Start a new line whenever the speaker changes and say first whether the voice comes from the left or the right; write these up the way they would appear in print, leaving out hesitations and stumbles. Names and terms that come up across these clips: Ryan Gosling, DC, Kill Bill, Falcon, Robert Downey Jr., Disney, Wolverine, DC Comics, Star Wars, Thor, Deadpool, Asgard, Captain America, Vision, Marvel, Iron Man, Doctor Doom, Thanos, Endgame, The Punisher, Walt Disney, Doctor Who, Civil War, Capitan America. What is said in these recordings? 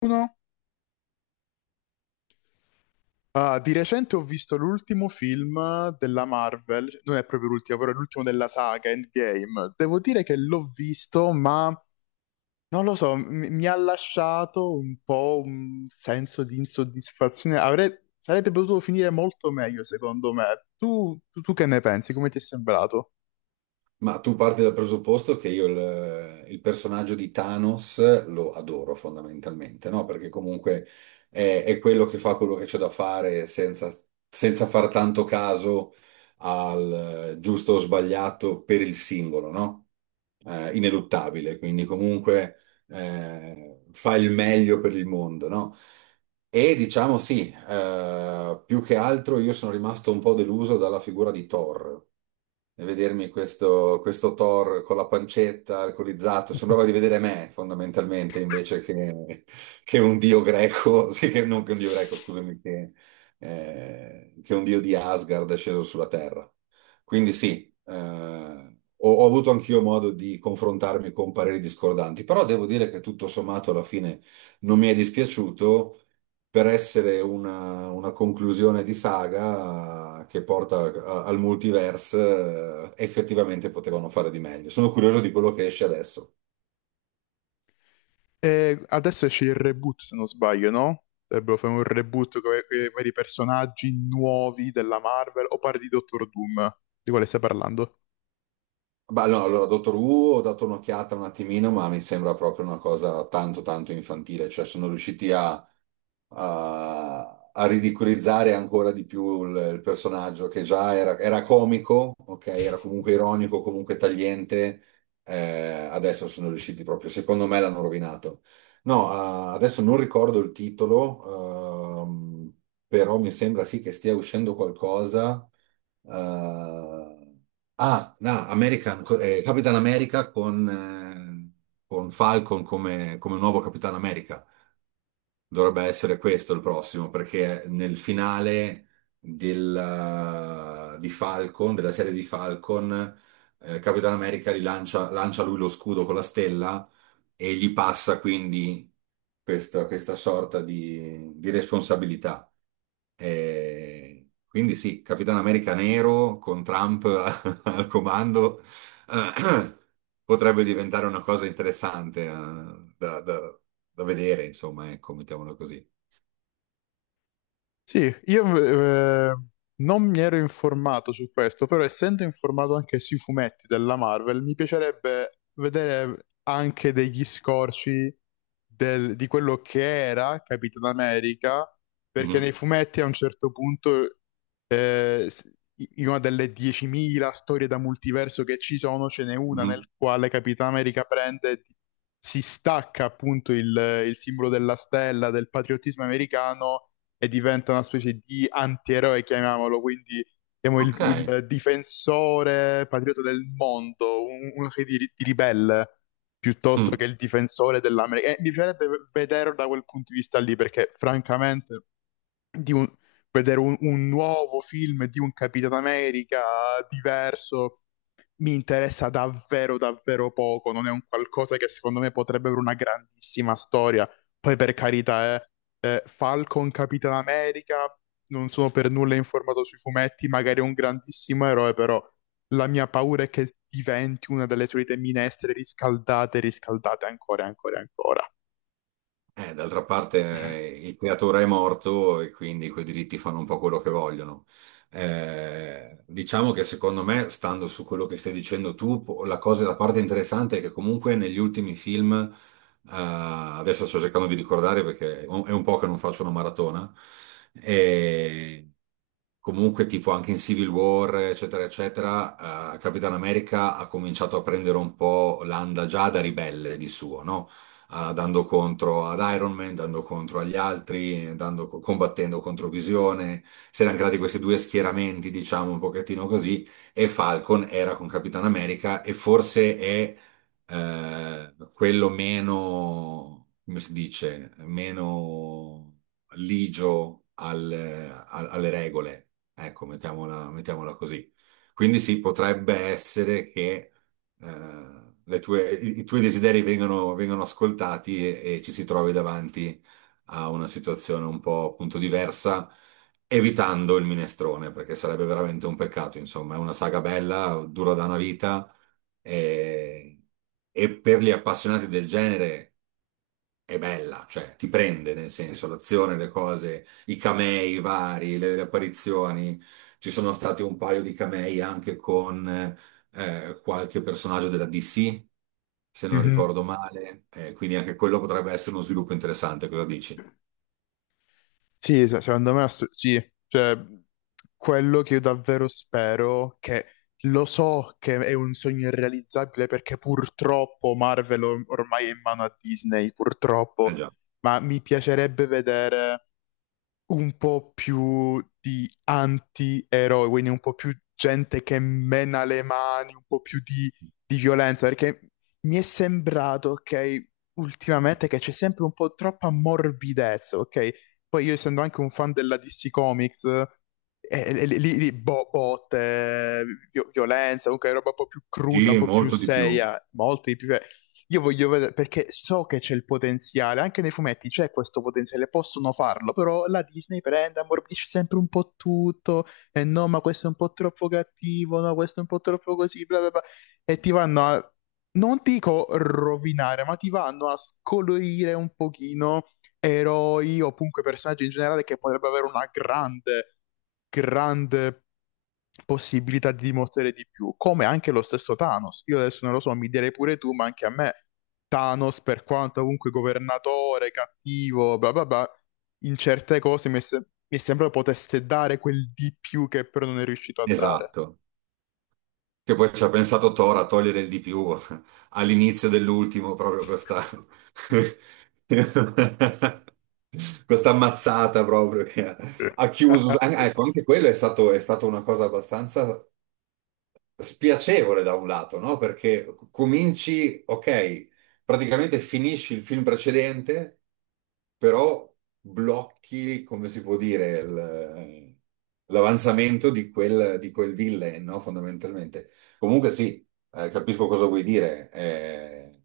left: Uno. Di recente ho visto l'ultimo film della Marvel, non è proprio l'ultimo, però è l'ultimo della saga Endgame. Devo dire che l'ho visto, ma non lo so, mi ha lasciato un po' un senso di insoddisfazione. Sarebbe potuto finire molto meglio, secondo me. Tu che ne pensi? Come ti è sembrato?
right: Ma tu parti dal presupposto che io il personaggio di Thanos lo adoro fondamentalmente, no? Perché comunque è quello che fa quello che c'è da fare senza far tanto caso al giusto o sbagliato per il singolo, no? Ineluttabile, quindi comunque fa il meglio per il mondo, no? E diciamo sì, più che altro io sono rimasto un po' deluso dalla figura di Thor, e vedermi questo, Thor con la pancetta, alcolizzato, sembrava di vedere me fondamentalmente, invece che un dio greco, sì, che non che un dio greco, scusami, che un dio di Asgard è sceso sulla Terra. Quindi sì, ho avuto anch'io modo di confrontarmi con pareri discordanti, però devo dire che tutto sommato alla fine non mi è dispiaciuto per essere una conclusione di saga che porta al multiverse, effettivamente potevano fare di meglio. Sono curioso di quello che esce adesso.
left: E adesso esce il reboot, se non sbaglio, no? Dovrebbero fare un reboot con i vari personaggi nuovi della Marvel, o parli di Doctor Doom? Di quale stai parlando?
right: Beh, no, allora, Dottor Who ho dato un'occhiata un attimino, ma mi sembra proprio una cosa tanto tanto infantile, cioè sono riusciti a a ridicolizzare ancora di più il personaggio che già era comico, ok? Era comunque ironico, comunque tagliente. Adesso sono riusciti proprio, secondo me l'hanno rovinato. No, ah, adesso non ricordo il titolo, però mi sembra sì che stia uscendo qualcosa. eh, no, American, Capitan America con Falcon come, come nuovo Capitan America. Dovrebbe essere questo il prossimo, perché nel finale del, di Falcon, della serie di Falcon, Capitan America rilancia, lancia lancia lui lo scudo con la stella e gli passa quindi questa sorta di responsabilità. E quindi sì, Capitan America nero con Trump al comando, eh, potrebbe diventare una cosa interessante, da, da da vedere, insomma, ecco, mettiamola così.
left: Sì, io non mi ero informato su questo, però essendo informato anche sui fumetti della Marvel, mi piacerebbe vedere anche degli scorci di quello che era Capitan America, perché
right: Mm.
left: nei fumetti a un certo punto, eh, s- in una delle 10.000 storie da multiverso che ci sono, ce n'è una nel
right: Mhm.
left: quale Capitan America prende, e si stacca appunto il simbolo della stella, del patriottismo americano e diventa una specie di antieroe, chiamiamolo, quindi siamo il,
right: Ok.
left: il difensore patriota del mondo, uno che di ribelle, piuttosto che
right: Mm.
left: il difensore dell'America. E mi piacerebbe vederlo da quel punto di vista lì, perché francamente di un- vedere un nuovo film di un Capitano America diverso mi interessa davvero, davvero poco. Non è un qualcosa che secondo me potrebbe avere una grandissima storia. Poi, per carità, Falcon, Capitan America, non sono per nulla informato sui fumetti, magari è un grandissimo eroe, però la mia paura è che diventi una delle solite minestre riscaldate, riscaldate ancora, ancora, ancora.
right: D'altra parte il creatore è morto e quindi quei diritti fanno un po' quello che vogliono. Diciamo che secondo me, stando su quello che stai dicendo tu, po- la cosa, la parte interessante è che comunque negli ultimi film, adesso sto cercando di ricordare perché è un po' che non faccio una maratona, e comunque tipo anche in Civil War, eccetera, eccetera, Capitan America ha cominciato a prendere un po' l'anda già da ribelle di suo, no? ah, dando contro ad Iron Man, dando contro agli altri, dando- combattendo contro Visione. Si erano creati questi due schieramenti, diciamo un pochettino così, e Falcon era con Capitan America e forse è quello meno, come si dice, meno ligio al- al- alle regole. Ecco, mettiamola, mettiamola così. Quindi sì, potrebbe essere che le tue- i tuoi desideri vengono, vengono ascoltati e ci si trovi davanti a una situazione un po' appunto diversa, evitando il minestrone, perché sarebbe veramente un peccato, insomma, è una saga bella, dura da una vita e, e per gli appassionati del genere è bella, cioè ti prende nel senso l'azione, le cose, i camei vari, le apparizioni. Ci sono stati un paio di camei anche con qualche personaggio della DC, se non
left: Mhm.
right: ricordo male, quindi anche quello potrebbe essere uno sviluppo interessante, cosa dici?
left: Sì, secondo me sì, cioè quello che io davvero spero, che lo so che è un sogno irrealizzabile perché purtroppo Marvel ormai è in mano a Disney, purtroppo,
right: Eh già.
left: ma mi piacerebbe vedere un po' più di anti-eroi, quindi un po' più gente che mena le mani, un po' più di violenza, perché mi è sembrato, ok, ultimamente che c'è sempre un po' troppa morbidezza, ok? Poi io essendo anche un fan della DC Comics, lì, lì botte, violenza, comunque roba un po' più cruda, un
right: Sì,
left: po' più
right: molto di più.
left: seria, molto di più. Io voglio vedere perché so che c'è il potenziale, anche nei fumetti c'è questo potenziale, possono farlo, però la Disney prende, ammorbidisce sempre un po' tutto, e no, ma questo è un po' troppo cattivo, no, questo è un po' troppo così, bla bla bla, e ti vanno a, non dico rovinare, ma ti vanno a scolorire un pochino eroi o comunque personaggi in generale che potrebbero avere una grande, grande possibilità di dimostrare di più, come anche lo stesso Thanos. Io adesso non lo so, mi direi pure tu, ma anche a me Thanos, per quanto comunque governatore, cattivo, bla bla bla, in certe cose mi è, mi è sembrato potesse dare quel di più che però non è riuscito a dare.
right: Esatto. Che poi ci ha pensato Thor a togliere il di più all'inizio dell'ultimo, proprio questa, questa ammazzata proprio che ha ha chiuso. An- Ecco, anche quello è stato, è stata una cosa abbastanza spiacevole da un lato, no? Perché c- cominci, ok, praticamente finisci il film precedente, però blocchi, come si può dire, il- l'avanzamento di quel villain, no? Fondamentalmente. Comunque sì, capisco cosa vuoi dire.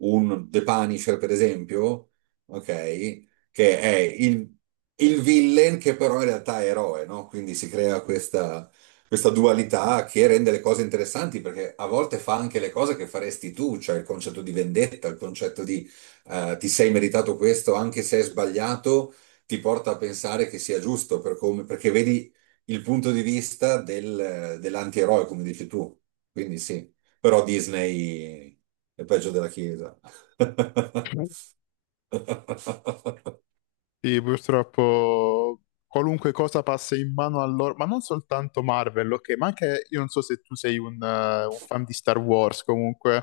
right: Un The Punisher, per esempio, ok, che è il villain che però in realtà è eroe, no? Quindi si crea questa dualità che rende le cose interessanti perché a volte fa anche le cose che faresti tu, cioè il concetto di vendetta, il concetto di ti sei meritato questo anche se è sbagliato, ti porta a pensare che sia giusto per come- perché vedi il punto di vista del- dell'antieroe, come dici tu. Quindi sì, però Disney è peggio della Chiesa.
left: Sì, purtroppo qualunque cosa passa in mano a loro, ma non soltanto Marvel, ok, ma anche io non so se tu sei un fan di Star Wars comunque,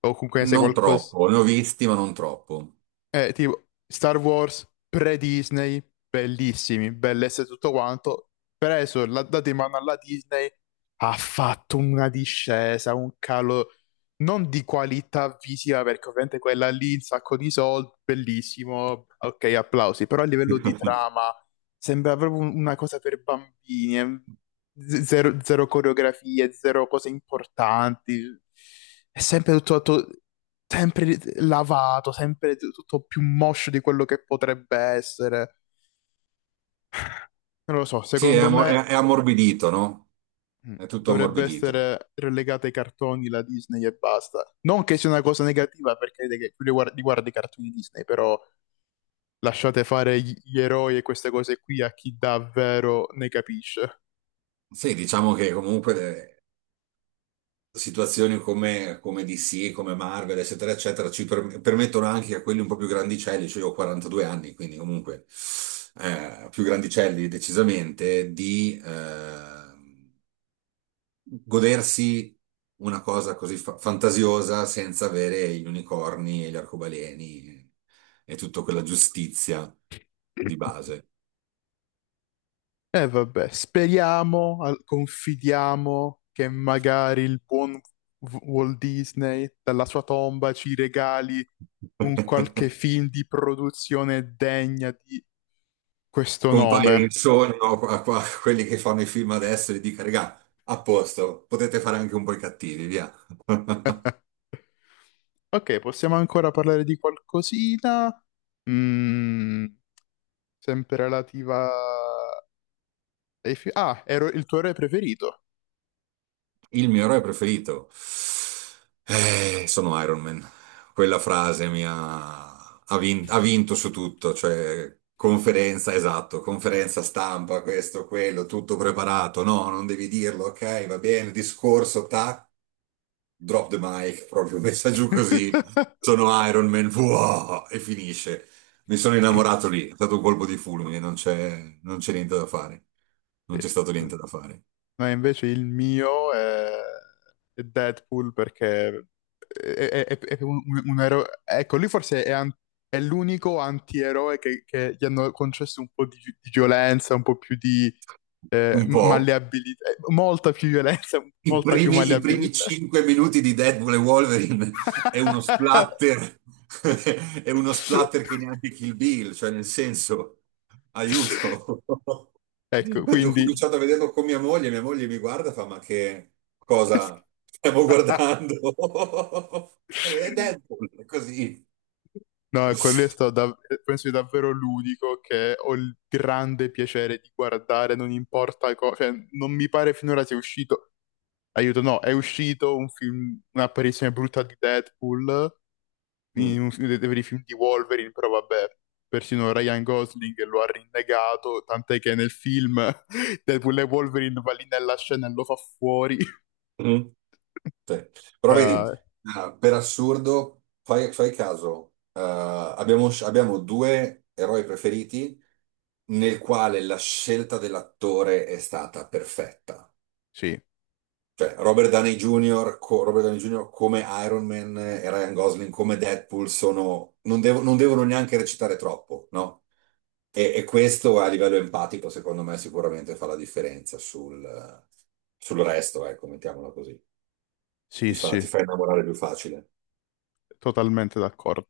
left: o comunque ne sai
right: Non
left: qualcosa,
right: troppo, ne ho visti, ma non troppo.
left: tipo Star Wars pre-Disney, bellissimi, bellezze e tutto quanto, preso, l'ha dato in mano alla Disney, ha fatto una discesa, un calo non di qualità visiva, perché ovviamente quella lì, un sacco di soldi, bellissimo, ok, applausi, però a livello di trama sembra proprio una cosa per bambini, zero, zero coreografie, zero cose importanti, è sempre tutto tutto sempre lavato, sempre tutto più moscio di quello che potrebbe essere. Non lo so,
right: Sì, è,
left: secondo
right: ammo-
left: me
right: è ammorbidito, no? È tutto
left: dovrebbe
right: ammorbidito.
left: essere relegata ai cartoni la Disney e basta. Non che sia una cosa negativa perché che più li guardi i cartoni Disney, però lasciate fare gli eroi e queste cose qui a chi davvero ne capisce.
right: Sì, diciamo che comunque le situazioni come, come DC, come Marvel, eccetera, eccetera, ci per- permettono anche a quelli un po' più grandicelli, cioè io ho 42 anni, quindi comunque più grandicelli decisamente, di godersi una cosa così fa- fantasiosa senza avere gli unicorni e gli arcobaleni e tutta quella giustizia di base.
left: E vabbè, speriamo, confidiamo che magari il buon Walt Disney dalla sua tomba ci regali un qualche film di produzione degna di questo
right: Compaia in
left: nome.
right: sogno a, a- a quelli che fanno i film adesso e gli dica, regà, a posto, potete fare anche un po' i cattivi, via.
left: Ok, possiamo ancora parlare di qualcosina? Mm, sempre relativa ah, ero il tuo re preferito.
right: Il mio eroe preferito. Sono Iron Man. Quella frase mi ha, ha vin- ha vinto su tutto, cioè conferenza, esatto, conferenza stampa, questo, quello, tutto preparato. No, non devi dirlo, ok, va bene, discorso, tac. Drop the mic, proprio messa giù così. Sono Iron Man, wow, e finisce. Mi sono innamorato lì, è stato un colpo di fulmine, non c'è non c'è niente da fare. Non
left: Sì.
right: c'è stato
left: Mm.
right: niente da fare.
left: No, invece il mio è Deadpool perché è, è un eroe. Ecco, lui forse è, è l'unico antieroe che gli hanno concesso un po' di, di violenza, un po' più di
right: Un po',
left: malleabilità, molta più violenza, molta più
right: i primi
left: malleabilità.
right: 5 minuti di Deadpool e Wolverine è uno splatter, è uno splatter che neanche Kill Bill, cioè nel senso, aiuto.
left: Ecco,
right: Ho
left: quindi
right: cominciato a vederlo con mia moglie mi guarda e fa, ma che cosa stiamo guardando? È Deadpool, è così.
left: no, e quello è stato penso sia davvero l'unico che ho il grande piacere di guardare, non importa cosa, cioè, non mi pare finora sia uscito, aiuto, no, è uscito un film, un'apparizione brutta di Deadpool in
right: Mm.
left: dei veri film di Wolverine, però vabbè, persino Ryan Gosling lo ha rinnegato, tant'è che nel film Deadpool e Wolverine va lì nella scena e lo fa fuori.
right: Mm. Sì. Però vedi,
left: Eh,
right: per assurdo, fai, fai caso, abbiamo, sc- abbiamo due eroi preferiti nel quale la scelta dell'attore è stata perfetta.
left: sì,
right: Cioè, Robert Downey Jr., co- Robert Downey Jr. come Iron Man e Ryan Gosling come Deadpool sono, non, devo- non devono neanche recitare troppo, no? E questo a livello empatico, secondo me, sicuramente fa la differenza sul, sul resto, ecco, mettiamola così.
left: sì, sì,
right: Ti fa innamorare più facile.
left: totalmente d'accordo.